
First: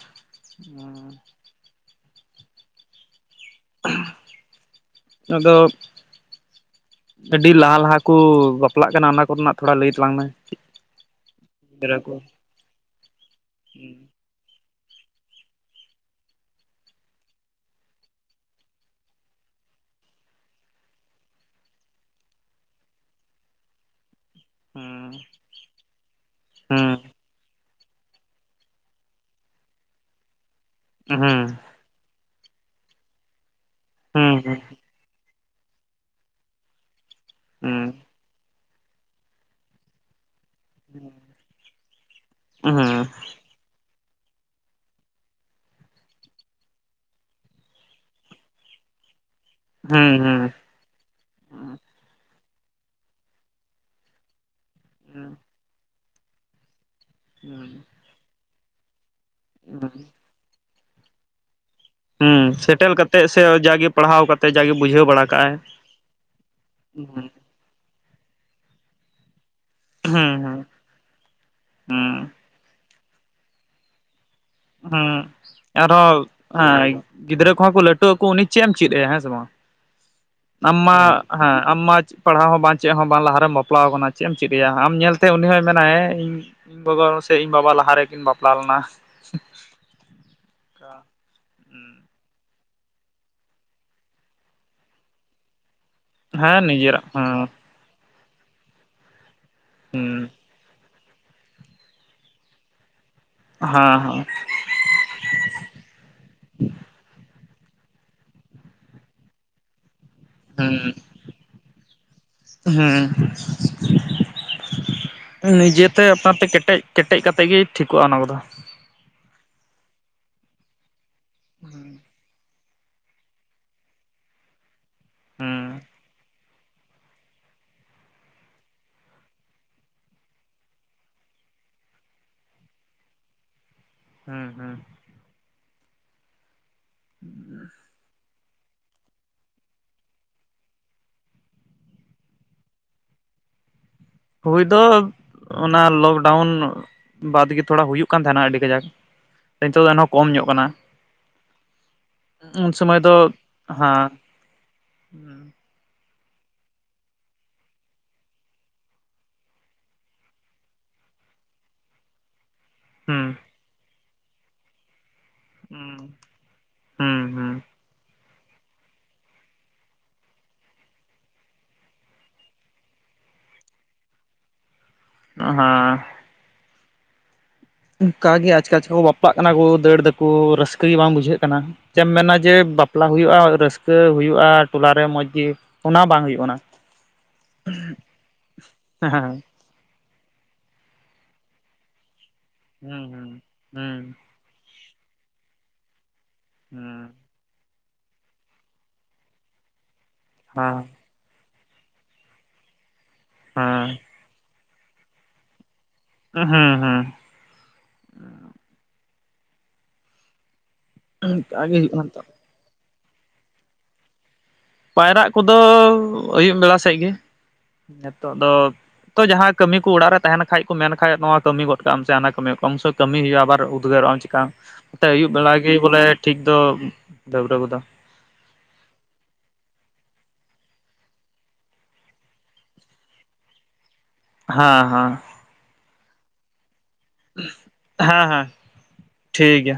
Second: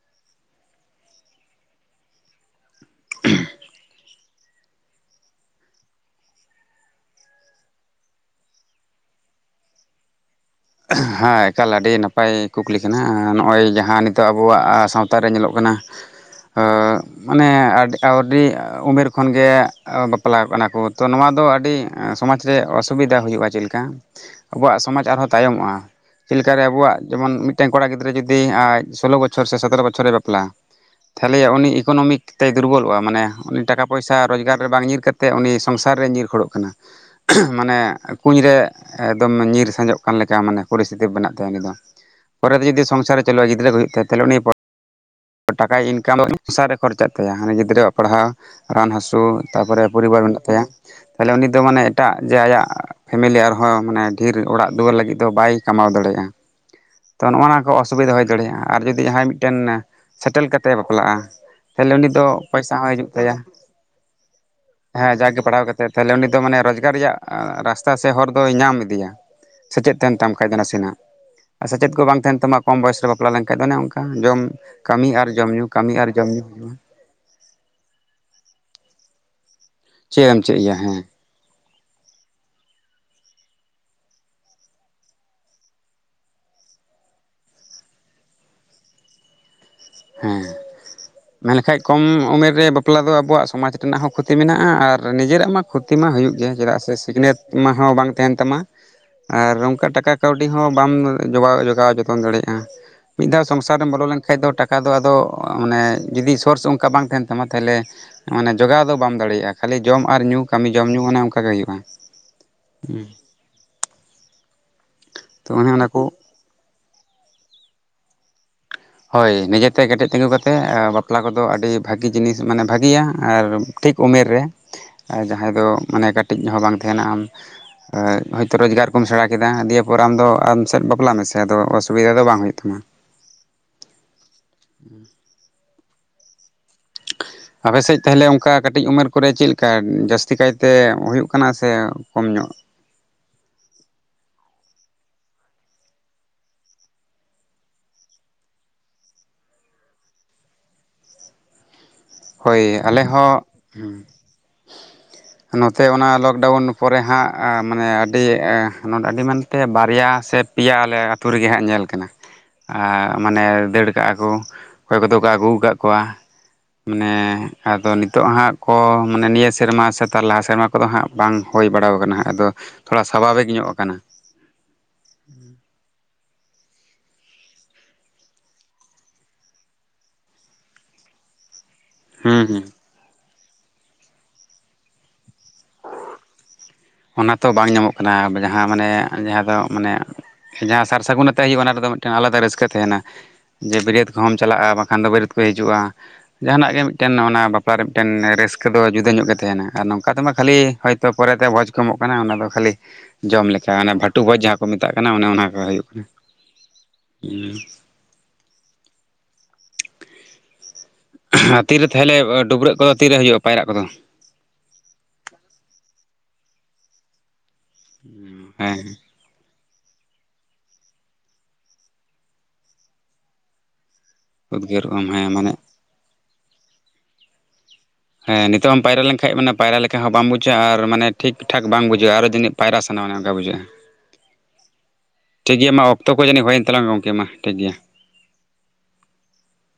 ᱟᱫᱚ ᱟᱹᱰᱤ ᱞᱟᱦᱟ ᱞᱟᱦᱟ ᱠᱳ ᱵᱟᱯᱞᱟᱜ ᱠᱟᱱᱟ᱾ ᱚᱱᱟ ᱠᱚᱨᱮᱱᱟᱜ ᱛᱷᱚᱲᱟ ᱞᱟᱹᱭ ᱛᱟᱞᱟᱝ ᱢᱮ ᱦᱮᱸ ᱮᱠᱟᱞ ᱟᱹᱰᱤ ᱜᱤᱫᱽᱨᱟᱹ ᱠᱚ ᱱᱟᱯᱟᱭ ᱠᱩᱠᱞᱤ ᱠᱟᱱᱟ ᱱᱚᱜᱼᱚᱭ ᱦᱩᱸ ᱡᱟᱦᱟᱸ ᱱᱤᱛᱚᱜ ᱟᱵᱚᱣᱟᱜ ᱥᱟᱶᱛᱟ ᱨᱮ ᱧᱮᱞᱚᱜ ᱠᱟᱱᱟ ᱢᱟᱱᱮ ᱟᱹᱰᱤ ᱩᱢᱮᱨ ᱠᱷᱚᱱ ᱜᱮ ᱵᱟᱯᱞᱟᱜ ᱠᱟᱱᱟ ᱠᱚ ᱛᱚ, ᱱᱚᱣᱟ ᱫᱚ ᱟᱹᱰᱤ ᱥᱚᱢᱟᱡᱽ ᱨᱮ ᱚᱥᱩᱵᱤᱫᱷᱟ ᱦᱳᱭᱳᱜᱼᱟ᱾ ᱪᱮᱫ ᱞᱮᱠᱟ? ᱟᱵᱚᱣᱟᱜ ᱥᱚᱢᱟᱡᱽ ᱦᱩᱸ ᱟᱨᱦᱚᱸ ᱛᱟᱭᱚᱢᱚᱜᱼᱟ᱾ ᱪᱮᱫ ᱞᱮᱠᱟᱨᱮ ᱦᱩᱸ ᱟᱵᱚᱣᱟᱜ ᱡᱮᱢᱚᱱ ᱢᱤᱫᱴᱮᱱ ᱠᱚᱲᱟ ᱜᱤᱫᱽᱨᱟᱹ ᱡᱩᱫᱤ ᱟᱡ ᱥᱳᱞᱳ ᱵᱚᱪᱷᱚᱨ ᱥᱮ ᱥᱟᱛᱨᱚ ᱵᱚᱪᱷᱚᱨ ᱨᱮ ᱵᱟᱯᱞᱟ ᱛᱟᱦᱚᱞᱮ ᱦᱩᱸ ᱩᱱᱤ ᱤᱠᱳᱱᱚᱢᱤᱠ ᱛᱮᱭ ᱫᱩᱨᱵᱚᱞᱚᱜᱼᱟ᱾ᱢᱟᱱᱮ ᱩᱱᱤ ᱴᱟᱠᱟ ᱯᱚᱭᱥᱟ ᱦᱩᱸ ᱨᱳᱡᱜᱟᱨ ᱨᱮ ᱵᱟᱝ ᱧᱤᱨ ᱛᱮ ᱩᱱᱤ ᱥᱚᱝᱥᱟᱨ ᱨᱮ ᱧᱤᱨ ᱠᱷᱚᱲᱚᱜ ᱠᱟᱱᱟ᱾ ᱢᱟᱱᱮ ᱠᱩᱧ ᱨᱮ ᱮᱠᱫᱚᱢ ᱧᱤᱨ ᱥᱟᱸᱡᱚᱜ ᱚᱱᱠᱟ ᱞᱮᱠᱟ ᱢᱟᱱᱮ ᱯᱚᱨᱤᱥᱛᱤᱛᱤ ᱵᱮᱱᱟᱜ ᱛᱟᱭᱟ ᱩᱱᱤ ᱫᱚ, ᱯᱚᱨᱮ ᱛᱮ ᱡᱩᱫᱤ ᱦᱩᱸ ᱥᱚᱝᱥᱟᱨᱮ ᱪᱟᱞᱩᱜᱼᱟ ᱜᱤᱫᱽᱨᱟᱹ ᱠᱚ ᱦᱩᱭᱩᱜ ᱛᱟᱭᱟ ᱴᱟᱠᱟᱭ ᱤᱱᱠᱟᱢ [inaudible] ᱠᱷᱚᱨᱪᱟᱜ ᱛᱟᱭᱟ ᱦᱟᱱᱮ ᱜᱤᱫᱽᱨᱟᱹᱣᱟᱜ ᱯᱟᱲᱦᱟᱣ ᱨᱟᱱ ᱦᱟᱹᱥᱳ ᱛᱟᱯᱚᱨᱮ ᱦᱩᱸ ᱯᱚᱨᱤᱵᱟᱨ ᱢᱮᱱᱟᱜ ᱛᱟᱭᱟ᱾ ᱛᱟᱦᱚᱞᱮ ᱩᱱᱤ ᱫᱚ ᱢᱟᱱᱮ ᱮᱴᱟᱜ ᱡᱮ ᱟᱭᱟᱜ ᱯᱷᱮᱢᱮᱞᱤ ᱟᱨᱦᱚᱸ ᱢᱟᱱᱮ ᱰᱷᱮᱨ ᱚᱲᱟᱜ ᱫᱩᱣᱟᱹᱨ ᱞᱟᱹᱜᱤᱜ ᱫᱚ ᱵᱟᱭ ᱠᱟᱢᱟᱣ ᱫᱟᱲᱮᱭᱟᱜᱼᱟ᱾ ᱛᱚ ᱱᱚᱣᱟ ᱦᱩᱸ ᱠᱚ ᱚᱥᱩᱵᱤᱫᱟ ᱦᱳᱭ ᱫᱟᱲᱮᱭᱟᱜᱼᱟ, ᱟᱨ ᱡᱩᱫᱤ ᱡᱟᱦᱟᱭ ᱢᱤᱫᱴᱮᱱ ᱥᱮᱴᱮᱞ ᱠᱟᱛᱮᱜ ᱮ ᱵᱟᱯᱞᱟᱜᱼᱟ ᱛᱟᱦᱚᱞᱮ ᱩᱱᱤ ᱫᱚ ᱦᱩᱸ ᱯᱚᱭᱥᱟ ᱦᱚᱸ ᱥᱮᱴᱮᱞ ᱦᱤᱡᱩᱜ ᱠᱟᱛᱮᱜ ᱛᱟᱭᱟ᱾ ᱥᱮ ᱡᱟᱜᱮ ᱯᱟᱲᱦᱟᱣ ᱠᱟᱛᱮᱜ ᱡᱟᱜᱮ ᱵᱩᱡᱷᱟᱹᱣ ᱦᱮᱸ ᱵᱟᱲᱟ ᱡᱟᱜᱮ ᱠᱟᱜ ᱟᱭ ᱯᱟᱲᱦᱟᱣ ᱠᱟᱛᱮᱫ ᱛᱟᱦᱚᱞᱮ ᱩᱱᱤ ᱫᱚ ᱢᱟᱱᱮ ᱨᱚᱡᱽᱜᱟᱨ ᱨᱮᱭᱟᱜ ᱨᱟᱥᱛᱟ ᱥᱮ ᱦᱚᱨ ᱫᱚᱭ ᱧᱟᱢ ᱤᱫᱤᱭᱟ᱾ ᱥᱮᱪᱮᱫ ᱛᱟᱦᱮᱱ ᱛᱟᱢ ᱦᱩᱸ ᱠᱷᱟᱡ ᱫᱚ ᱦᱩᱸ ᱱᱟᱥᱮᱱᱟᱜ ᱟᱨ ᱥᱮᱪᱮᱫ ᱠᱚ ᱵᱟᱝ ᱦᱩᱸ ᱛᱟᱦᱮᱱ ᱛᱟᱢᱟ ᱠᱚᱢ ᱵᱚᱭᱮᱥ ᱨᱮ ᱵᱟᱯᱞᱟ ᱞᱮᱱᱠᱷᱟᱡ ᱫᱚ ᱚᱱᱮ ᱚᱱᱠᱟ ᱡᱚᱢ ᱠᱟᱹᱢᱤ ᱟᱨ ᱦᱩᱸ ᱡᱚᱢ ᱧᱩ ᱠᱟᱹᱢᱤ ᱟᱨ ᱡᱚᱢ ᱟᱨᱦᱚᱸ ᱧᱩ ᱦᱩᱭᱩᱜᱼᱟ [unintelligible] ᱜᱤᱫᱽᱨᱟᱹ ᱠᱚᱦᱚᱸ ᱠᱚ ᱞᱟᱹᱴᱩ ᱟᱠᱚ ᱩᱱᱤ ᱪᱮᱫ ᱮᱢ ᱪᱮᱫ ᱟᱭᱟ, ᱦᱮᱸ ᱥᱮ ᱵᱟᱝ? ᱪᱮᱫ ᱮᱢ ᱪᱮᱫ ᱮᱭᱟ ᱟᱢ ᱢᱟ ᱦᱮᱸ ᱦᱮᱸ ᱟᱢ ᱢᱟ ᱯᱟᱲᱦᱟᱣ ᱦᱚᱸ ᱵᱟᱝ ᱪᱮᱫ ᱦᱚᱸ ᱵᱟᱝ ᱞᱟᱦᱟᱨ ᱨᱮᱢ ᱵᱟᱯᱞᱟ ᱟᱠᱟᱱᱟ᱾ᱪᱮᱫ ᱮᱢ ᱪᱮᱫᱮᱭᱟ? ᱟᱢ ᱧᱮᱞᱛᱮ ᱩᱱᱤ ᱦᱚᱸᱭ ᱢᱮᱱᱟᱭ᱾ ᱤᱧ ᱤᱧ ᱜᱚᱜᱚ ᱥᱮ ᱤᱧ ᱵᱟᱵᱟ ᱞᱟᱦᱟ ᱨᱮᱠᱤᱱ ᱵᱟᱯᱞᱟ ᱞᱮᱱᱟ᱾ [unintelligible] ᱦᱮᱸ᱾ᱢᱮᱱ ᱞᱮᱠᱷᱟ ᱠᱚᱢ ᱩᱢᱮᱨ ᱨᱮ ᱵᱟᱯᱞᱟ ᱫᱚ ᱟᱵᱚᱣᱟᱜ ᱥᱚᱢᱟᱡᱽ ᱨᱮᱱᱟᱜ ᱦᱚᱸ ᱠᱷᱚᱛᱤ ᱢᱮᱱᱟᱜᱼᱟ᱾ ᱟᱨ ᱱᱤᱡᱮᱨᱟᱜ ᱢᱟ ᱠᱷᱚᱛᱤ ᱢᱟ ᱦᱩᱭᱩᱜ ᱜᱮ᱾ ᱦᱮᱸ ᱪᱮᱫᱟᱜ ᱥᱮ ᱱᱤᱡᱮᱨᱟᱜ ᱥᱤᱠᱷᱱᱟᱹᱛ ᱦᱮᱸ ᱢᱟ ᱦᱚᱸ ᱵᱟᱝ ᱛᱟᱦᱮᱱ ᱛᱟᱢᱟ ᱟᱨ ᱚᱱᱠᱟ ᱴᱟᱠᱟ ᱠᱟᱹᱣᱰᱤ ᱠᱟᱹᱴᱤᱡ ᱦᱚᱸ ᱵᱟᱢ ᱡᱚᱜᱟᱣ, ᱡᱚᱜᱟᱣ ᱡᱚᱛᱚᱱ ᱫᱟᱲᱮᱭᱟᱜᱼᱟ᱾ ᱢᱤᱫ ᱫᱷᱟᱣ ᱥᱚᱝᱥᱟᱨ ᱨᱮᱢ ᱵᱚᱞᱚ ᱦᱮᱸ ᱞᱮᱱᱠᱷᱟᱱ ᱫᱚ ᱴᱟᱠᱟ ᱚᱱᱠᱟ ᱫᱚ ᱟᱫᱚ ᱢᱟᱱᱮ ᱡᱩᱫᱤ ᱥᱳᱨᱥ ᱚᱱᱠᱟ ᱵᱟᱝ ᱛᱟᱦᱮᱱ ᱛᱟᱢᱟ᱾ ᱛᱟᱦᱚᱞᱮ ᱢᱟᱱᱮ ᱡᱚᱜᱟᱣ ᱫᱚ ᱵᱟᱢ ᱫᱟᱲᱮᱭᱟᱜᱼᱟ᱾ ᱠᱷᱟᱹᱞᱤ ᱡᱚᱢ ᱟᱨ ᱧᱩ ᱠᱟᱹᱢᱤ ᱦᱮᱸ ᱡᱚᱢ ᱧᱩ ᱚᱱᱮ ᱚᱱᱠᱟ ᱜᱮ ᱦᱩᱭᱩᱜᱼᱟ᱾ ᱦᱩᱸ ᱛᱚ ᱚᱱᱮ ᱚᱱᱟ ᱱᱤᱡᱮᱛᱮ ᱠᱚ ᱟᱯᱱᱟᱨ ᱛᱮ ᱠᱮᱸᱴᱮᱡ ᱠᱮᱸᱴᱮᱡ ᱠᱟᱛᱮ ᱜᱮ ᱴᱷᱤᱠᱚᱜᱼᱟ, ᱚᱱᱟ ᱠᱚᱫᱚ᱾ ᱦᱳᱭ᱾ ᱱᱤᱡᱮᱛᱮ ᱠᱮᱸᱴᱮᱡ ᱛᱤᱸᱜᱩ ᱠᱟᱛᱮᱫ ᱵᱟᱯᱞᱟ ᱠᱚᱫᱚ ᱟᱹᱰᱤ ᱵᱷᱟᱹᱜᱤ ᱡᱤᱱᱤᱥ ᱢᱟᱱᱮ ᱵᱷᱟᱜᱤᱭᱟ ᱟᱨ ᱠᱟᱹᱴᱤᱡ ᱩᱢᱮᱨ ᱨᱮ ᱡᱟᱦᱟᱸᱭ ᱦᱩᱸ ᱫᱚ ᱢᱟᱱᱮ ᱠᱟᱹᱴᱤᱡ ᱦᱚᱸ ᱵᱟᱝ ᱛᱟᱦᱮᱱᱟ ᱟᱢ ᱦᱚᱭᱛᱳ ᱨᱚᱡᱽᱜᱟᱨ ᱠᱚᱢ ᱥᱮᱬᱟ ᱠᱮᱫᱟ᱾ ᱫᱤᱭᱮ ᱯᱚᱨ ᱟᱢᱫᱚ ᱟᱢ ᱥᱮᱫ ᱵᱟᱯᱞᱟ ᱢᱮᱥᱮ ᱟᱫᱚ ᱚᱥᱩᱵᱤᱫᱟ ᱫᱚ ᱵᱟᱝ ᱦᱩᱭᱩᱜ ᱛᱟᱢᱟ᱾ ᱦᱩᱸ ᱦᱩᱸ [unintelligible] ᱟᱯᱮ ᱥᱮᱫ ᱛᱟᱦᱚᱞᱮ ᱚᱱᱠᱟ ᱚᱱᱠᱟ ᱠᱟᱹᱴᱤᱡ ᱩᱢᱮᱨ ᱠᱚᱨᱮ ᱪᱮᱫ ᱞᱮᱠᱟ ᱡᱟᱹᱥᱛᱤ ᱠᱟᱭᱛᱮ ᱦᱩᱭᱩᱜ ᱠᱟᱱᱟ ᱥᱮ ᱠᱚᱢ ᱧᱚᱜ? ᱦᱩᱭ ᱫᱚ ᱚᱱᱟ ᱞᱚᱠᱰᱟᱣᱩᱱ ᱵᱟᱫ ᱜᱮ ᱛᱷᱚᱲᱟ ᱦᱩᱭᱩᱜ ᱠᱟᱱ ᱛᱟᱦᱮᱱᱟ᱾ ᱟᱹᱰᱤ ᱠᱟᱡᱟᱠ ᱱᱤᱛᱚᱜ ᱫᱚ ᱮᱱᱦᱚᱸ ᱠᱚᱢ ᱧᱚᱜ ᱠᱟᱱᱟ᱾ ᱩᱱ ᱦᱳᱭ ᱥᱚᱢᱚᱭ ᱟᱞᱮ ᱫᱚ ᱦᱚᱸ ᱦᱮᱸ ᱱᱚᱛᱮ ᱚᱱᱟ ᱞᱚᱠᱰᱟᱣᱩᱱ ᱯᱚᱨᱮ ᱦᱟᱸᱜ ᱢᱟᱱᱮ ᱟᱹᱰᱤ ᱟᱹᱰᱤ ᱢᱮᱱᱛᱮ ᱵᱟᱨᱭᱟ ᱥᱮ ᱯᱮᱭᱟ ᱟᱞᱮ ᱟᱹᱛᱩ ᱨᱮᱜᱮ ᱦᱟᱸᱜ ᱧᱮᱞ ᱠᱟᱱᱟ᱾ ᱟᱨ ᱦᱩᱸ ᱢᱟᱱᱮ ᱫᱟᱹᱲ ᱠᱟᱜᱼᱟ ᱠᱚ ᱚᱠᱚᱭ ᱠᱚᱫᱚ ᱠᱚ ᱟᱹᱜᱩ ᱟᱠᱟᱫ ᱦᱩᱸ ᱠᱚᱣᱟ᱾ ᱢᱟᱱᱮ ᱦᱩᱸ ᱦᱮᱸ ᱟᱫᱚ ᱱᱤᱛᱚᱜ ᱦᱟᱸᱜ ᱠᱚ ᱢᱟᱱᱮ ᱱᱤᱭᱟᱹ ᱥᱮᱨᱢᱟ ᱥᱮ ᱞᱟᱦᱟ ᱥᱮᱨᱢᱟ ᱠᱚᱫᱚ ᱦᱟᱸᱜ ᱵᱟᱝ ᱦᱩᱭ ᱵᱟᱲᱟᱣ ᱟᱠᱟᱱᱟ ᱦᱟᱜ᱾ ᱟᱫᱚ ᱛᱷᱚᱲᱟ ᱥᱟᱵᱷᱟᱵᱤᱠ ᱧᱚᱜ ᱟᱠᱟᱱᱟ᱾ [unintelligible] ᱚᱱᱠᱟ ᱜᱮ ᱟᱪᱠᱟ ᱟᱪᱠᱟ ᱜᱮᱠᱚ ᱵᱟᱯᱟᱜ ᱠᱟᱱᱟ ᱠᱚ ᱫᱟᱹᱲ ᱫᱟᱠᱚ ᱨᱟᱹᱥᱠᱟᱹ ᱜᱮ ᱵᱟᱝ ᱵᱩᱡᱷᱟᱹᱜ ᱠᱟᱱᱟ᱾ ᱪᱮᱢ ᱢᱮᱱᱟ ᱦᱩᱸ ᱡᱮ ᱦᱩᱸ ᱵᱟᱯᱞᱟ ᱦᱩᱭᱩᱜᱼᱟ᱾ ᱨᱟᱹᱥᱠᱟᱹ ᱦᱩᱭᱩᱜᱼᱟ᱾ ᱴᱚᱞᱟᱨᱮ ᱢᱚᱡᱽ ᱜᱮ ᱚᱱᱟ ᱵᱟᱝ ᱦᱩᱭᱩᱜ ᱠᱟᱱᱟ᱾ ᱚᱱᱟ ᱛᱚ ᱵᱟᱝ ᱧᱟᱢᱚᱜ ᱠᱟᱱᱟ ᱡᱟᱦᱟᱸ ᱢᱟᱱᱮ ᱦᱮᱸ ᱡᱟᱦᱟᱸ ᱫᱚ ᱛᱚ ᱢᱟᱱᱮ ᱡᱟᱦᱟᱸ ᱥᱟᱨ ᱥᱟᱹᱜᱩᱱ ᱟᱛᱮᱜ ᱦᱩᱭᱩᱜᱼᱟ᱾ ᱚᱱᱟ ᱨᱮᱫᱚ ᱢᱤᱫᱴᱮᱱ ᱟᱞᱟᱫᱟ ᱨᱟᱹᱥᱠᱟᱹ ᱛᱟᱦᱮᱱᱟ᱾ ᱦᱩᱸ ᱦᱩᱸ ᱡᱮ ᱦᱩᱸ ᱵᱟᱹᱨᱭᱟᱹᱛ ᱠᱚᱦᱚᱢ ᱪᱟᱞᱟᱜᱼᱟ ᱵᱟᱝᱠᱷᱟᱱ ᱫᱚ ᱵᱟᱹᱨᱭᱟᱹᱛ ᱠᱚ ᱦᱤᱡᱩᱜᱼᱟ᱾ ᱡᱟᱦᱟᱱᱟᱜ ᱜᱮ ᱢᱤᱫᱴᱮᱱ ᱚᱱᱟ [unintelligible] ᱵᱟᱯᱞᱟ ᱨᱮ ᱢᱤᱫᱴᱮᱱ ᱨᱟᱹᱥᱠᱟᱹ ᱫᱚ ᱡᱩᱫᱟᱹ ᱧᱚᱜ ᱜᱮ ᱛᱟᱦᱮᱱᱟ ᱟᱨ ᱱᱚᱝᱠᱟ ᱛᱮᱢᱟ ᱦᱩᱸ ᱠᱷᱟᱹᱞᱤ ᱦᱳᱭᱛᱳ ᱯᱚᱨᱛᱮ ᱵᱷᱚᱡᱽ ᱠᱚᱢᱚᱜ ᱠᱟᱱᱟ, ᱚᱱᱟ ᱫᱚ ᱠᱷᱟᱹᱞᱤ ᱡᱚᱢ ᱞᱮᱠᱟ ᱦᱮᱸ ᱵᱷᱟᱴᱩ ᱵᱷᱚᱡᱽ ᱡᱟᱦᱟᱸ ᱠᱚ ᱢᱮᱛᱟᱜ ᱠᱟᱱᱟ᱾ ᱚᱱᱮ ᱚᱱᱟ ᱠᱚ ᱦᱩᱭᱩᱜ ᱠᱟᱱᱟ᱾ ᱦᱮᱸ ᱦᱩᱸ ᱦᱮᱸᱻ ᱟᱨ ᱚᱱᱠᱟᱜᱮ ᱛᱤᱨᱮ ᱦᱩᱭᱩᱜ ᱠᱟᱱᱟ ᱛᱟᱦᱚᱞᱮ ᱱᱤᱛᱚᱜ ᱰᱟᱹᱵᱽᱨᱟᱹᱜ ᱠᱚᱫᱚ ᱛᱤᱨᱮ ᱦᱩᱭᱩᱜᱼᱟ ᱯᱟᱭᱨᱟᱜ ᱠᱚᱫᱚ᱾ ᱯᱟᱭᱨᱟᱜ ᱠᱚᱫᱚ ᱟᱹᱭᱩᱵ ᱵᱮᱲᱟ ᱥᱮᱫ ᱜᱮ᱾ ᱱᱤᱛᱚᱜ ᱫᱚ ᱦᱮᱸ ᱛᱚ ᱡᱟᱦᱟᱸ ᱠᱟᱹᱢᱤ ᱠᱚ ᱚᱲᱟᱜ ᱨᱮ ᱛᱟᱦᱮᱱ ᱠᱷᱟᱡ ᱠᱚ ᱢᱮᱱ ᱠᱷᱟᱡ ᱱᱚᱣᱟ ᱠᱟᱹᱢᱤ ᱜᱚᱫ ᱠᱟᱜ-ᱟᱢ ᱥᱮ ᱦᱟᱱᱟ ᱠᱟᱹᱢᱤ ᱜᱚᱜ ᱠᱟᱜ-ᱟᱢ ᱩᱱ ᱥᱚᱢᱚᱭ ᱠᱟᱹᱢᱤ ᱦᱩᱭᱩᱜᱼᱟ᱾ ᱟᱵᱟᱨ ᱩᱫᱽᱜᱟᱹᱨᱚᱜᱼᱟᱢ ᱩᱫᱽᱜᱟᱹᱨᱚᱜ ᱱᱚᱛᱮ ᱟᱢ ᱦᱮᱸ ᱟᱹᱭᱩᱵ ᱢᱟᱱᱮ ᱵᱮᱲᱟ ᱜᱮ ᱵᱚᱞᱮ ᱴᱷᱤᱠ ᱫᱚ ᱰᱟᱹᱵᱽᱨᱟᱹ ᱠᱚᱫᱚ ᱦᱮᱸ ᱱᱤᱛᱚᱜ ᱦᱚᱸᱢ ᱯᱟᱭᱨᱟ ᱞᱮᱱᱠᱷᱟᱡ ᱢᱟᱱᱮ ᱯᱟᱭᱨᱟ ᱞᱮᱠᱟ ᱦᱚᱸ ᱵᱟᱢ ᱵᱩᱡᱷᱟᱹᱣᱼᱟ ᱟᱨ ᱢᱟᱱᱮ ᱴᱷᱤᱠ ᱴᱷᱟᱠ ᱵᱟᱝ ᱵᱩᱡᱷᱟᱹᱜᱼᱟ ᱟᱨᱚ ᱡᱟᱹᱱᱤᱡ ᱯᱟᱭᱨᱟ ᱥᱟᱱᱟ ᱚᱱᱮ ᱚᱱᱠᱟ ᱵᱩᱡᱷᱟᱹᱜᱼᱟ᱾ ᱦᱮᱸ ᱦᱮᱸ ᱴᱷᱤᱠ ᱜᱮᱭᱟ ᱢᱟ ᱚᱠᱛᱚ ᱠᱚ ᱡᱟᱹᱱᱤᱡ ᱦᱩᱭᱮᱱ ᱛᱟᱞᱟᱝᱟ ᱜᱚᱢᱠᱮ ᱢᱟ ᱴᱷᱤᱠ ᱜᱮᱭᱟ᱾ ᱦᱮᱸ ᱦᱮᱸ ᱴᱷᱤᱠ ᱜᱮᱭᱟ᱾